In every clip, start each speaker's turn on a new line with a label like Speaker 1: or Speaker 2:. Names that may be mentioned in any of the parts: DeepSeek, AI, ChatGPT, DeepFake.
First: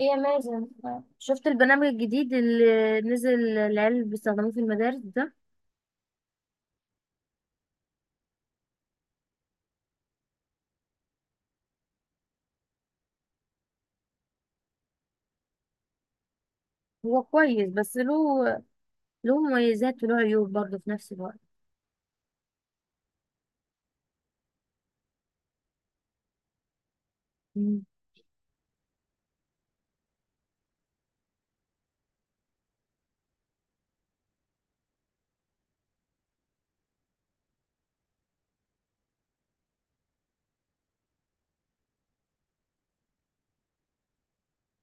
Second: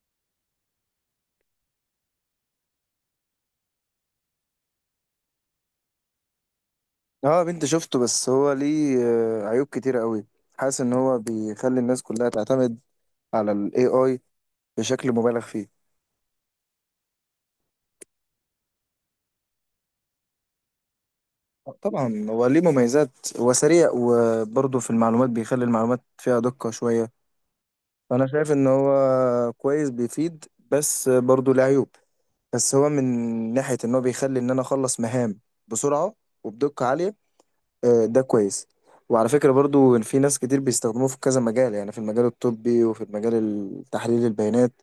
Speaker 1: ايه يا مازن؟ شفت البرنامج الجديد اللي نزل العيال بيستخدموه في المدارس ده؟
Speaker 2: اه، بنت شفته بس هو ليه عيوب كتيرة قوي. حاسس ان هو بيخلي الناس كلها تعتمد على ال AI بشكل مبالغ فيه.
Speaker 1: هو كويس، بس له مميزات وله عيوب برضه في نفس الوقت.
Speaker 2: طبعا هو ليه مميزات. هو سريع وبرضه في المعلومات بيخلي المعلومات فيها دقة شوية.
Speaker 1: مم.
Speaker 2: فانا شايف ان هو كويس بيفيد بس برضه ليه عيوب. بس هو من ناحية ان هو بيخلي ان انا اخلص مهام بسرعة وبدقة عالية ده كويس. وعلى فكرة برضو إن في ناس كتير بيستخدموه في كذا مجال، يعني في المجال الطبي وفي المجال التحليل البيانات.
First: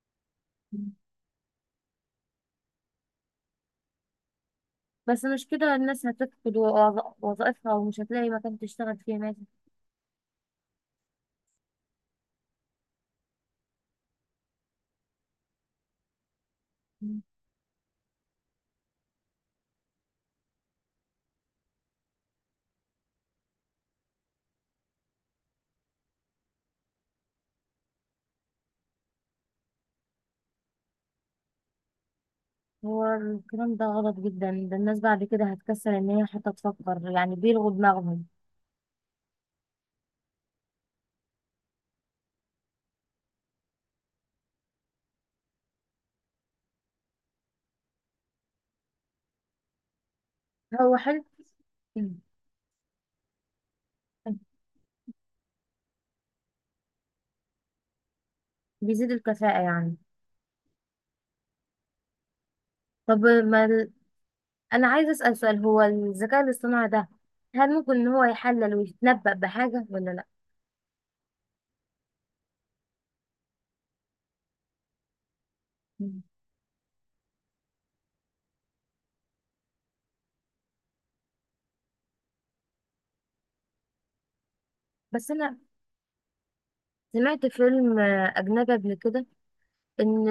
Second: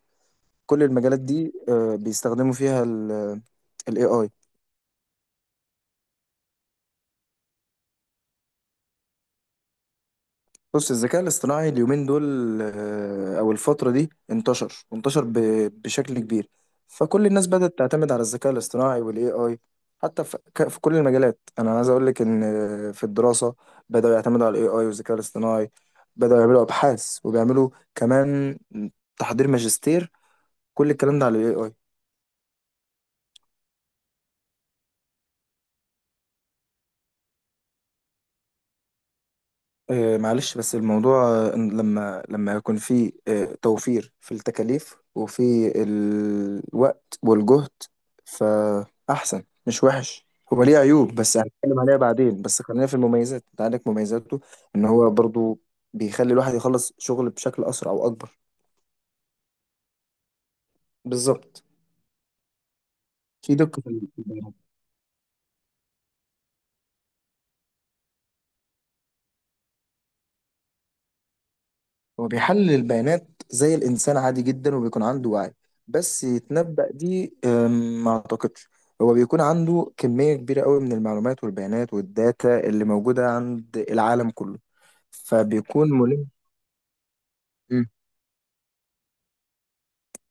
Speaker 2: كل المجالات دي بيستخدموا فيها ال AI.
Speaker 1: بس مش كده الناس هتفقد وظائفها ومش هتلاقي مكان تشتغل فيه يا مازن.
Speaker 2: بص، الذكاء الاصطناعي اليومين دول أو الفترة دي انتشر بشكل كبير.
Speaker 1: مم.
Speaker 2: فكل الناس بدأت تعتمد على الذكاء الاصطناعي وال AI. حتى في في كل المجالات، أنا عايز أقول لك إن في الدراسة بدأوا يعتمدوا على ال AI والذكاء الاصطناعي. بدأوا يعملوا أبحاث وبيعملوا كمان تحضير ماجستير. كل الكلام ده على ال AI.
Speaker 1: هو الكلام ده غلط جدا، ده الناس بعد كده هتكسل ان هي حتى تفكر، يعني بيلغوا دماغهم.
Speaker 2: معلش بس الموضوع إن لما يكون في توفير في التكاليف وفي الوقت والجهد، فأحسن مش وحش. هو ليه
Speaker 1: هو
Speaker 2: عيوب
Speaker 1: حلو.
Speaker 2: بس هنتكلم عليها
Speaker 1: مم.
Speaker 2: بعدين. بس خلينا في المميزات، انت عندك مميزاته. ان هو برضو بيخلي الواحد يخلص شغل بشكل أسرع وأكبر.
Speaker 1: بيزيد الكفاءة يعني.
Speaker 2: بالظبط.
Speaker 1: طب
Speaker 2: في
Speaker 1: ما
Speaker 2: دقة في البيان.
Speaker 1: انا عايزه اسال سؤال، هو الذكاء الاصطناعي ده هل ممكن ان هو يحلل ويتنبأ بحاجه ولا لا؟
Speaker 2: هو بيحلل البيانات زي الإنسان عادي جدا وبيكون عنده وعي.
Speaker 1: مم.
Speaker 2: بس يتنبأ دي ما أعتقدش. هو بيكون عنده كمية كبيرة قوي من المعلومات والبيانات والداتا اللي موجودة عند العالم كله،
Speaker 1: بس انا
Speaker 2: فبيكون ملم.
Speaker 1: سمعت
Speaker 2: مم.
Speaker 1: فيلم اجنبي قبل كده، ان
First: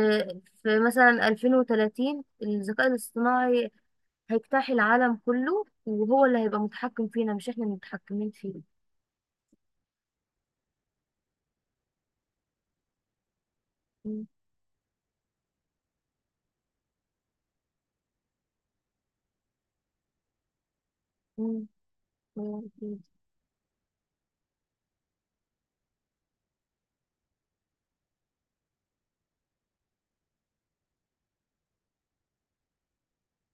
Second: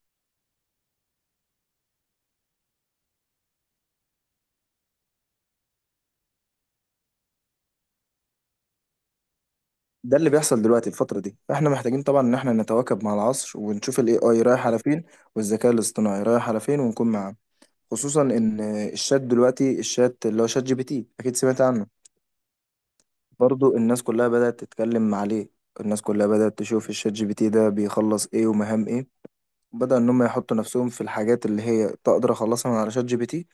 Speaker 1: في مثلا 2030 الذكاء الاصطناعي هيجتاح العالم كله، وهو اللي هيبقى متحكم فينا مش احنا اللي متحكمين فيه.
Speaker 2: ده اللي بيحصل دلوقتي الفترة دي، فاحنا محتاجين طبعا ان احنا نتواكب مع العصر ونشوف الاي
Speaker 1: مم.
Speaker 2: اي رايح على فين والذكاء الاصطناعي رايح على فين ونكون معاه. خصوصا ان الشات دلوقتي، الشات اللي هو شات جي بي تي، اكيد سمعت
Speaker 1: مم.
Speaker 2: عنه.
Speaker 1: مم. مم.
Speaker 2: برضو الناس كلها بدأت تتكلم عليه. الناس كلها بدأت تشوف الشات جي بي تي ده بيخلص ايه ومهام ايه، وبدأ ان هم يحطوا نفسهم في الحاجات اللي هي تقدر اخلصها من على شات جي بي تي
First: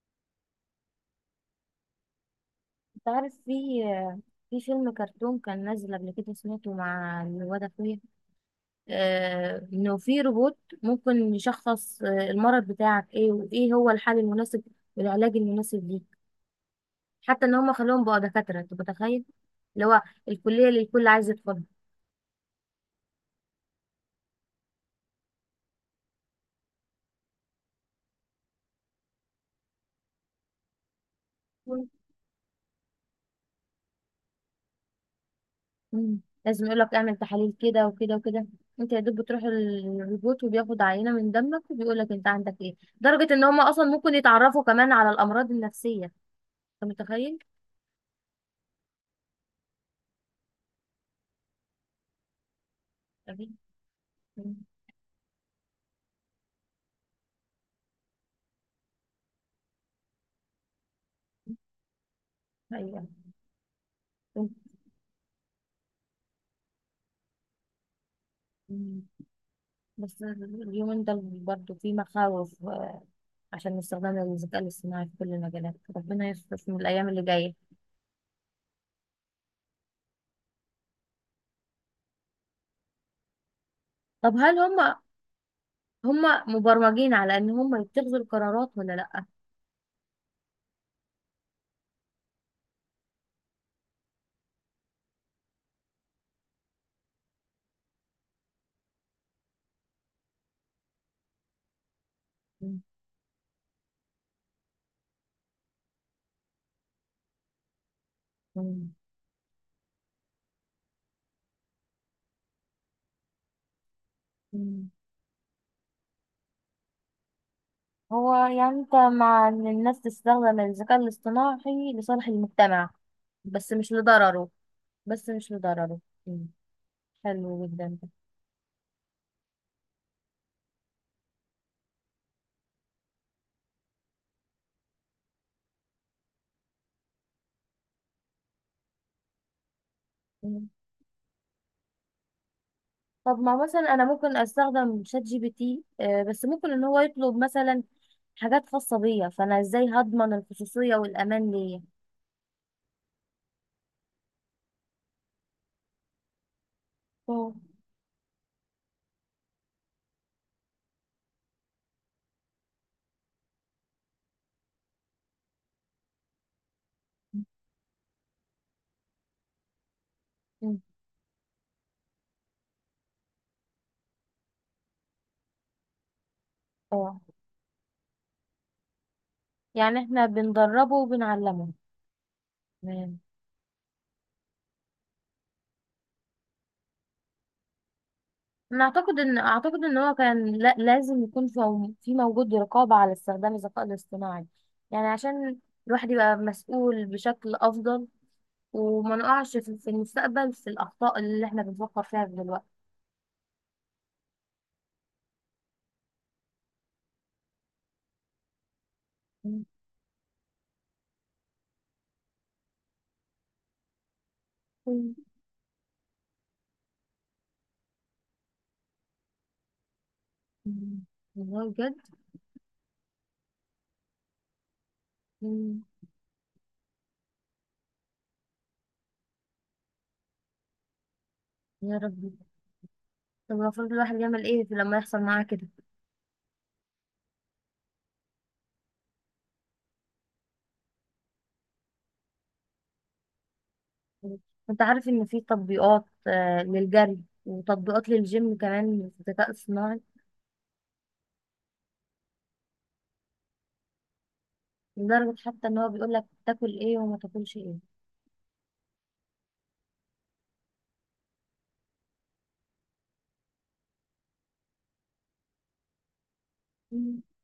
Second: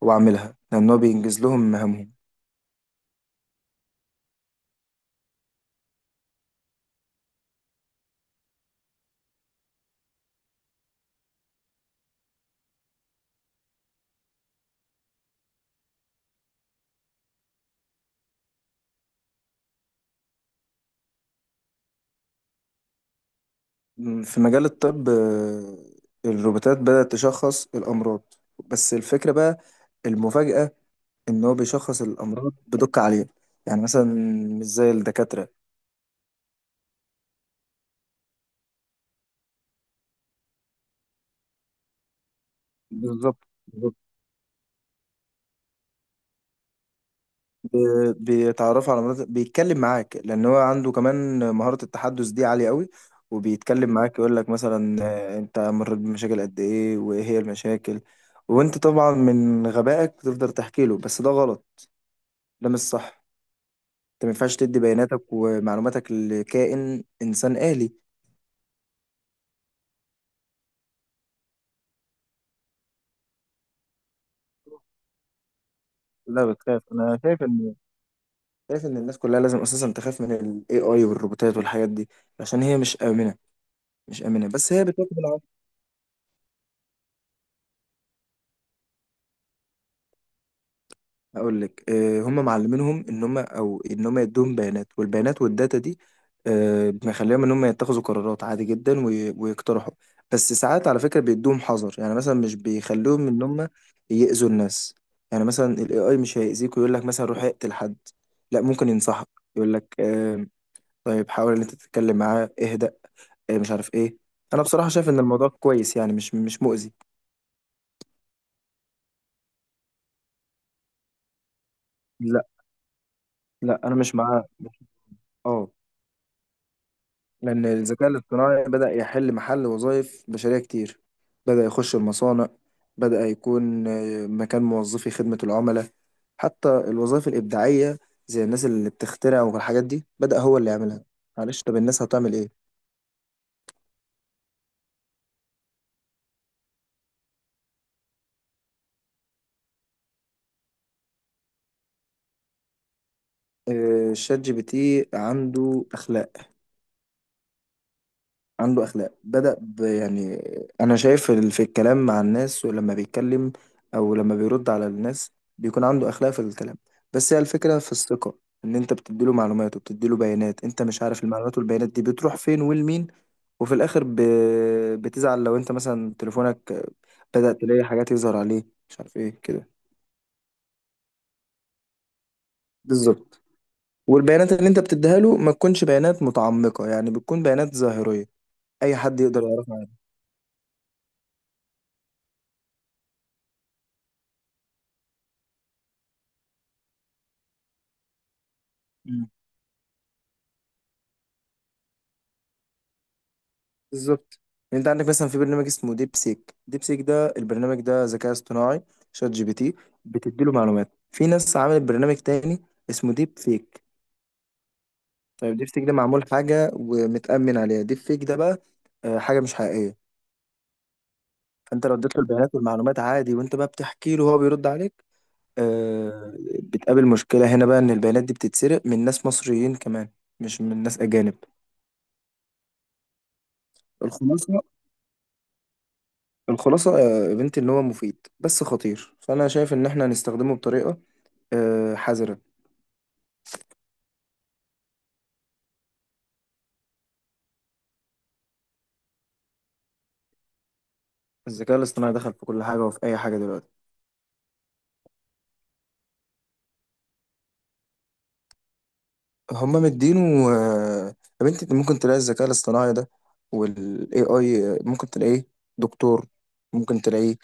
Speaker 2: واعملها لان هو بينجز لهم مهامهم.
Speaker 1: انت عارف، في فيلم كرتون كان نازل قبل كده سمعته مع الواد اخويا، انه في روبوت ممكن يشخص المرض بتاعك ايه، وايه هو الحل المناسب والعلاج المناسب ليك. حتى ان هم خلوهم بقى دكاتره، انت متخيل؟ اللي هو الكليه اللي الكل عايز يدخلها.
Speaker 2: في مجال الطب، الروبوتات بدأت تشخص الامراض. بس الفكرة بقى، المفاجأة، ان هو بيشخص الامراض بدقة عالية. يعني مثلا مش زي الدكاترة.
Speaker 1: مم. لازم يقول لك اعمل تحاليل كده وكده وكده. انت يا دوب بتروح الروبوت وبياخد عينه من دمك وبيقول لك انت عندك ايه. لدرجه
Speaker 2: بالظبط.
Speaker 1: ان هم اصلا ممكن يتعرفوا كمان على الامراض النفسيه، انت متخيل؟
Speaker 2: بيتعرفوا على مناطق، بيتكلم معاك لان هو عنده كمان مهارة التحدث دي عالية قوي.
Speaker 1: أكيد.
Speaker 2: وبيتكلم معاك يقول لك
Speaker 1: مم.
Speaker 2: مثلا انت مريت بمشاكل قد ايه وايه هي المشاكل. وانت طبعا من غبائك تقدر تحكي له، بس ده غلط. ده مش
Speaker 1: ايوه.
Speaker 2: صح. انت ما ينفعش تدي بياناتك ومعلوماتك لكائن انسان آلي.
Speaker 1: مم. بس اليومين دول برضه في مخاوف عشان استخدام الذكاء الاصطناعي في كل المجالات، ربنا
Speaker 2: لا
Speaker 1: يستر في
Speaker 2: بتخاف.
Speaker 1: الأيام
Speaker 2: انا
Speaker 1: اللي
Speaker 2: شايف
Speaker 1: جاية.
Speaker 2: ان الناس كلها لازم اساسا تخاف من الاي اي والروبوتات والحاجات دي عشان هي مش آمنة. مش
Speaker 1: طب
Speaker 2: آمنة
Speaker 1: هل
Speaker 2: بس هي
Speaker 1: هم
Speaker 2: بتواكب.
Speaker 1: هم مبرمجين على إن هم يتخذوا القرارات ولا لأ؟
Speaker 2: هقول لك، هم معلمينهم ان هم، او ان هم يدوهم بيانات، والبيانات والداتا دي مخليهم ان هم يتخذوا قرارات عادي جدا، ويقترحوا. بس ساعات على فكره بيدوهم حذر، يعني مثلا مش
Speaker 1: مم.
Speaker 2: بيخلوهم ان هم يأذوا الناس. يعني مثلا الاي اي مش هيأذيك ويقول لك مثلا روح اقتل حد. لا، ممكن
Speaker 1: مم.
Speaker 2: ينصحك يقول لك طيب حاول ان انت تتكلم معاه، اهدأ، مش عارف ايه. انا بصراحه
Speaker 1: مم.
Speaker 2: شايف ان الموضوع كويس، يعني مش مؤذي.
Speaker 1: هو يعني أنت مع إن الناس تستخدم الذكاء الاصطناعي لصالح
Speaker 2: لا
Speaker 1: المجتمع بس
Speaker 2: لا،
Speaker 1: مش
Speaker 2: انا مش معاه.
Speaker 1: لضرره؟ بس مش
Speaker 2: اه.
Speaker 1: لضرره. مم. حلو
Speaker 2: لأن
Speaker 1: جدا ده.
Speaker 2: الذكاء الاصطناعي بدأ يحل محل وظائف بشرية كتير. بدأ يخش المصانع. بدأ يكون مكان موظفي خدمة العملاء. حتى الوظائف الإبداعية زي الناس اللي بتخترع والحاجات دي بدأ هو
Speaker 1: مم.
Speaker 2: اللي يعملها. معلش، طب الناس هتعمل إيه؟
Speaker 1: طب ما مثلا أنا ممكن أستخدم شات جي بي تي، بس ممكن إن هو يطلب مثلا حاجات خاصة بيا، فأنا إزاي هضمن الخصوصية والأمان ليا؟
Speaker 2: شات جي بي تي عنده أخلاق.
Speaker 1: مم.
Speaker 2: عنده اخلاق، بدأ يعني انا شايف في الكلام مع الناس، ولما بيتكلم او لما بيرد على الناس بيكون عنده اخلاق في الكلام. بس هي الفكرة في الثقة. ان انت بتديله معلومات وبتديله بيانات،
Speaker 1: مم.
Speaker 2: انت مش عارف المعلومات والبيانات دي بتروح فين ولمين. وفي الاخر بتزعل لو انت مثلا تليفونك
Speaker 1: اه.
Speaker 2: بدأ تلاقي حاجات يظهر عليه مش عارف ايه كده.
Speaker 1: يعني احنا بندربه وبنعلمه، تمام.
Speaker 2: بالظبط. والبيانات اللي انت بتديها له ما تكونش بيانات متعمقة، يعني بتكون بيانات ظاهرية
Speaker 1: انا
Speaker 2: اي
Speaker 1: اعتقد
Speaker 2: حد
Speaker 1: ان
Speaker 2: يقدر
Speaker 1: اعتقد
Speaker 2: يعرفها
Speaker 1: ان هو كان لا لازم يكون في موجود رقابة على استخدام الذكاء الاصطناعي، يعني عشان الواحد يبقى مسؤول بشكل افضل، وما
Speaker 2: عنه.
Speaker 1: نقعش في المستقبل في الاخطاء اللي احنا بنفكر فيها دلوقتي.
Speaker 2: بالظبط. يعني انت عندك مثلا في برنامج اسمه ديب سيك. ديب سيك ده، البرنامج ده ذكاء اصطناعي، شات جي بي
Speaker 1: مم.
Speaker 2: تي بتديله معلومات. في ناس عملت برنامج تاني اسمه ديب فيك. طيب ديب سيك ده معمول حاجة ومتأمن عليها، ديب فيك ده بقى حاجة مش حقيقية.
Speaker 1: مم. والله
Speaker 2: فانت
Speaker 1: بجد.
Speaker 2: لو اديت له البيانات والمعلومات عادي، وانت بقى بتحكي له وهو بيرد عليك
Speaker 1: مم.
Speaker 2: آه، بتقابل مشكلة هنا بقى ان البيانات دي بتتسرق من ناس مصريين كمان، مش من ناس أجانب.
Speaker 1: يا ربي، طب المفروض الواحد يعمل
Speaker 2: الخلاصة
Speaker 1: ايه في لما يحصل معاه كده؟
Speaker 2: الخلاصة يا بنتي إن هو مفيد بس خطير، فأنا شايف إن إحنا هنستخدمه بطريقة حذرة.
Speaker 1: انت عارف ان في تطبيقات للجري، وتطبيقات للجيم كمان في الذكاء الصناعي.
Speaker 2: الذكاء الاصطناعي دخل في كل حاجة وفي أي حاجة دلوقتي.
Speaker 1: لدرجة حتى ان هو بيقول لك تاكل ايه وما تاكلش ايه.
Speaker 2: هما مدينه. آه، يا بنتي أنت ممكن تلاقي الذكاء الاصطناعي ده وال AI ممكن تلاقيه دكتور، ممكن
Speaker 1: مم.
Speaker 2: تلاقيه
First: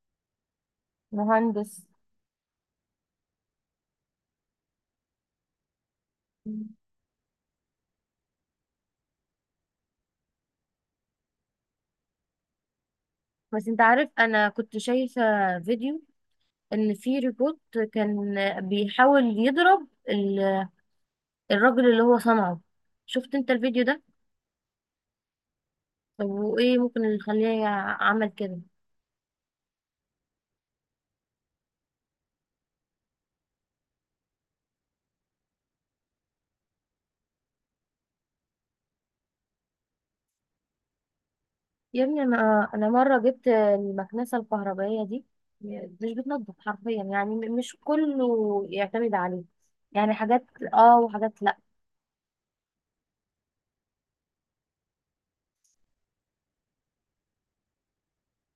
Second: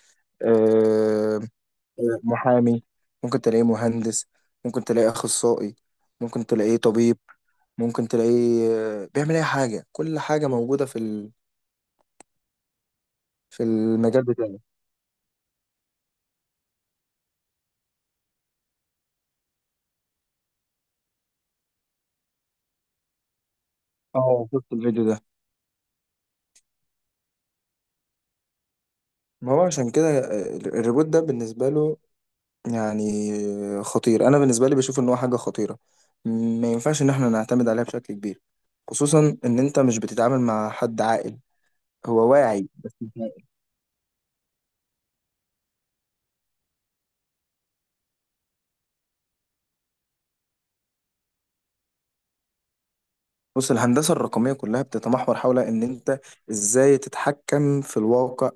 Speaker 2: آه،
Speaker 1: مهندس.
Speaker 2: محامي، ممكن تلاقيه مهندس، ممكن تلاقيه أخصائي، ممكن
Speaker 1: مم.
Speaker 2: تلاقيه طبيب، ممكن تلاقيه بيعمل أي حاجة. كل حاجة موجودة في في
Speaker 1: بس انت عارف
Speaker 2: المجال
Speaker 1: انا
Speaker 2: بتاعه.
Speaker 1: كنت شايفة فيديو، ان في روبوت كان بيحاول يضرب الراجل اللي هو صنعه، شفت انت الفيديو ده؟
Speaker 2: اه شفت الفيديو ده.
Speaker 1: طب وايه ممكن اللي يخليه عمل كده؟
Speaker 2: ما هو عشان كده الريبوت ده بالنسبة له يعني خطير. أنا بالنسبة لي بشوف إن هو حاجة خطيرة. ما ينفعش إن إحنا نعتمد عليها بشكل كبير، خصوصا إن أنت مش بتتعامل مع حد عاقل.
Speaker 1: يا ابني،
Speaker 2: هو
Speaker 1: انا
Speaker 2: واعي
Speaker 1: انا
Speaker 2: بس مش
Speaker 1: مرة
Speaker 2: عاقل.
Speaker 1: جبت المكنسة الكهربائية دي مش بتنضف حرفيا، يعني مش كله يعتمد عليه، يعني حاجات اه وحاجات
Speaker 2: بص، الهندسة الرقمية كلها بتتمحور حول إن أنت إزاي تتحكم في الواقع،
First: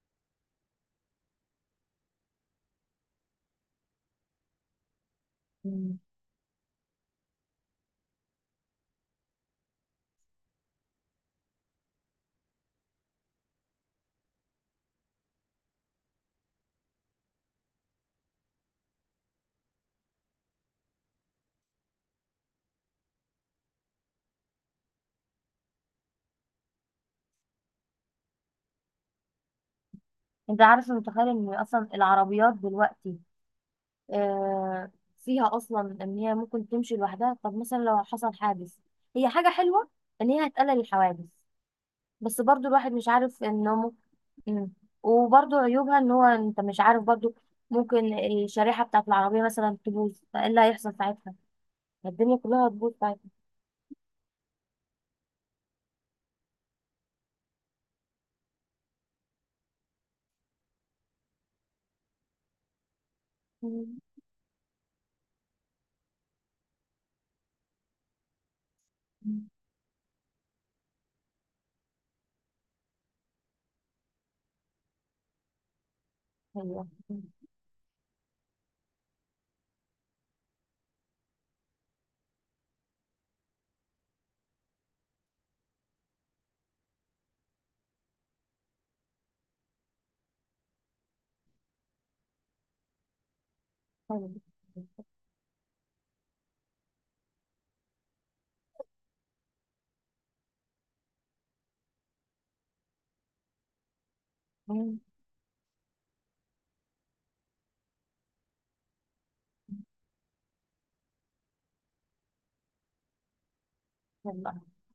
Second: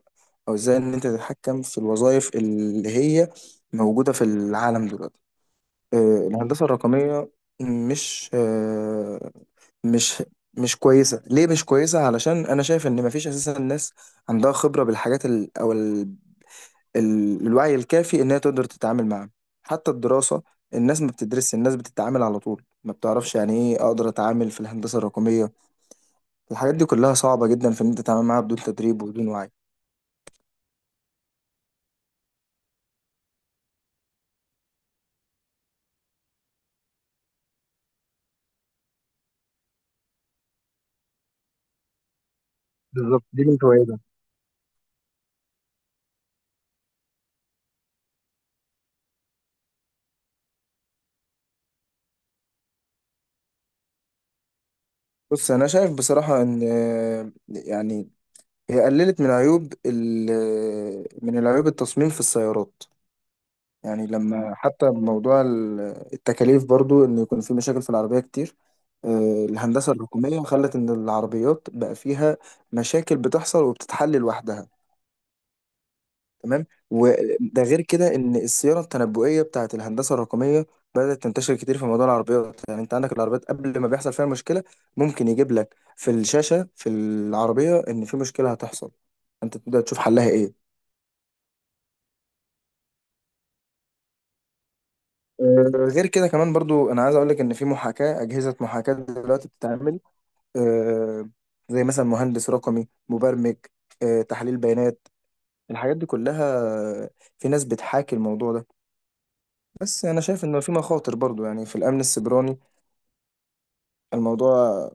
Speaker 2: أو إزاي إن أنت تتحكم في الوظائف اللي هي موجودة في العالم دلوقتي.
Speaker 1: لا.
Speaker 2: الهندسة الرقمية مش آه، مش مش كويسة. ليه مش كويسة؟ علشان أنا شايف إن مفيش أساسا ناس عندها خبرة بالحاجات ال... أو ال... ال... الوعي الكافي إن هي تقدر تتعامل معاها. حتى الدراسة الناس ما بتدرسش، الناس بتتعامل على طول، ما بتعرفش يعني إيه أقدر أتعامل في الهندسة الرقمية. الحاجات دي كلها صعبة جدا في إن أنت تتعامل معاها بدون تدريب وبدون وعي.
Speaker 1: انت عارف متخيل ان اصلا العربيات دلوقتي، آه فيها اصلا ان هي ممكن تمشي لوحدها؟ طب مثلا لو حصل حادث؟ هي حاجة حلوة ان هي هتقلل الحوادث، بس برضو الواحد مش
Speaker 2: بالظبط.
Speaker 1: عارف
Speaker 2: دي من
Speaker 1: انه
Speaker 2: فوائدها.
Speaker 1: ممكن، وبرضو عيوبها ان هو انت مش عارف برضو ممكن الشريحة بتاعت العربية مثلا تبوظ، فايه اللي هيحصل ساعتها؟ الدنيا كلها هتبوظ ساعتها.
Speaker 2: بص، أنا شايف بصراحة إن يعني هي قللت من عيوب من العيوب التصميم في السيارات.
Speaker 1: مم.
Speaker 2: يعني لما حتى بموضوع التكاليف برضو ان يكون في مشاكل في العربية كتير. الهندسة الرقمية خلت ان العربيات بقى فيها مشاكل بتحصل وبتتحل لوحدها. تمام.
Speaker 1: ايوه. مم.
Speaker 2: وده غير كده ان الصيانة التنبؤية بتاعت الهندسة الرقمية بدأت تنتشر كتير في موضوع العربيات. يعني انت عندك العربيات قبل ما بيحصل فيها مشكلة ممكن يجيب لك في الشاشة في العربية ان في مشكلة هتحصل، انت تبدأ تشوف حلها ايه. غير كده كمان برضو انا عايز اقول لك ان في محاكاه اجهزه محاكاه دلوقتي بتتعمل. آه، زي مثلا مهندس رقمي مبرمج، تحليل
Speaker 1: مم.
Speaker 2: بيانات، الحاجات دي كلها. آه، في ناس بتحاكي الموضوع ده. بس انا شايف انه في مخاطر برضو، يعني في الامن السيبراني
Speaker 1: والله
Speaker 2: الموضوع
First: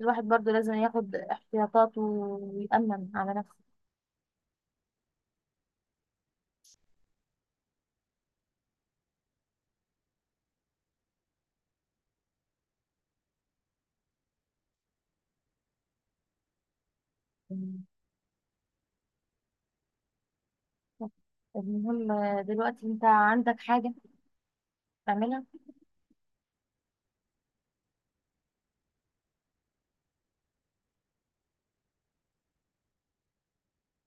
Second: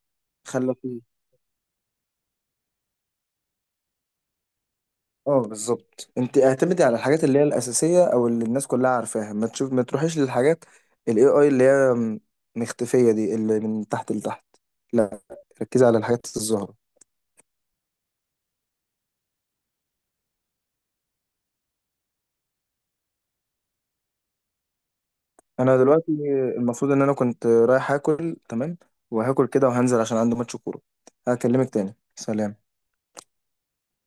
Speaker 1: الواحد برضو لازم
Speaker 2: خلى فيه.
Speaker 1: ياخد احتياطاته ويأمن على
Speaker 2: اه، بالظبط. انت اعتمدي على الحاجات اللي هي الاساسيه او اللي الناس كلها عارفاها. ما تشوف، ما تروحيش للحاجات الاي اي اللي هي مختفيه دي اللي من تحت لتحت. لا، ركزي على الحاجات الظاهره.
Speaker 1: نفسه. المهم، دلوقتي انت عندك حاجة تعملها؟
Speaker 2: انا دلوقتي المفروض ان انا كنت رايح اكل، تمام، وهاكل كده وهنزل عشان عندي ماتش كوره. هكلمك تاني، سلام.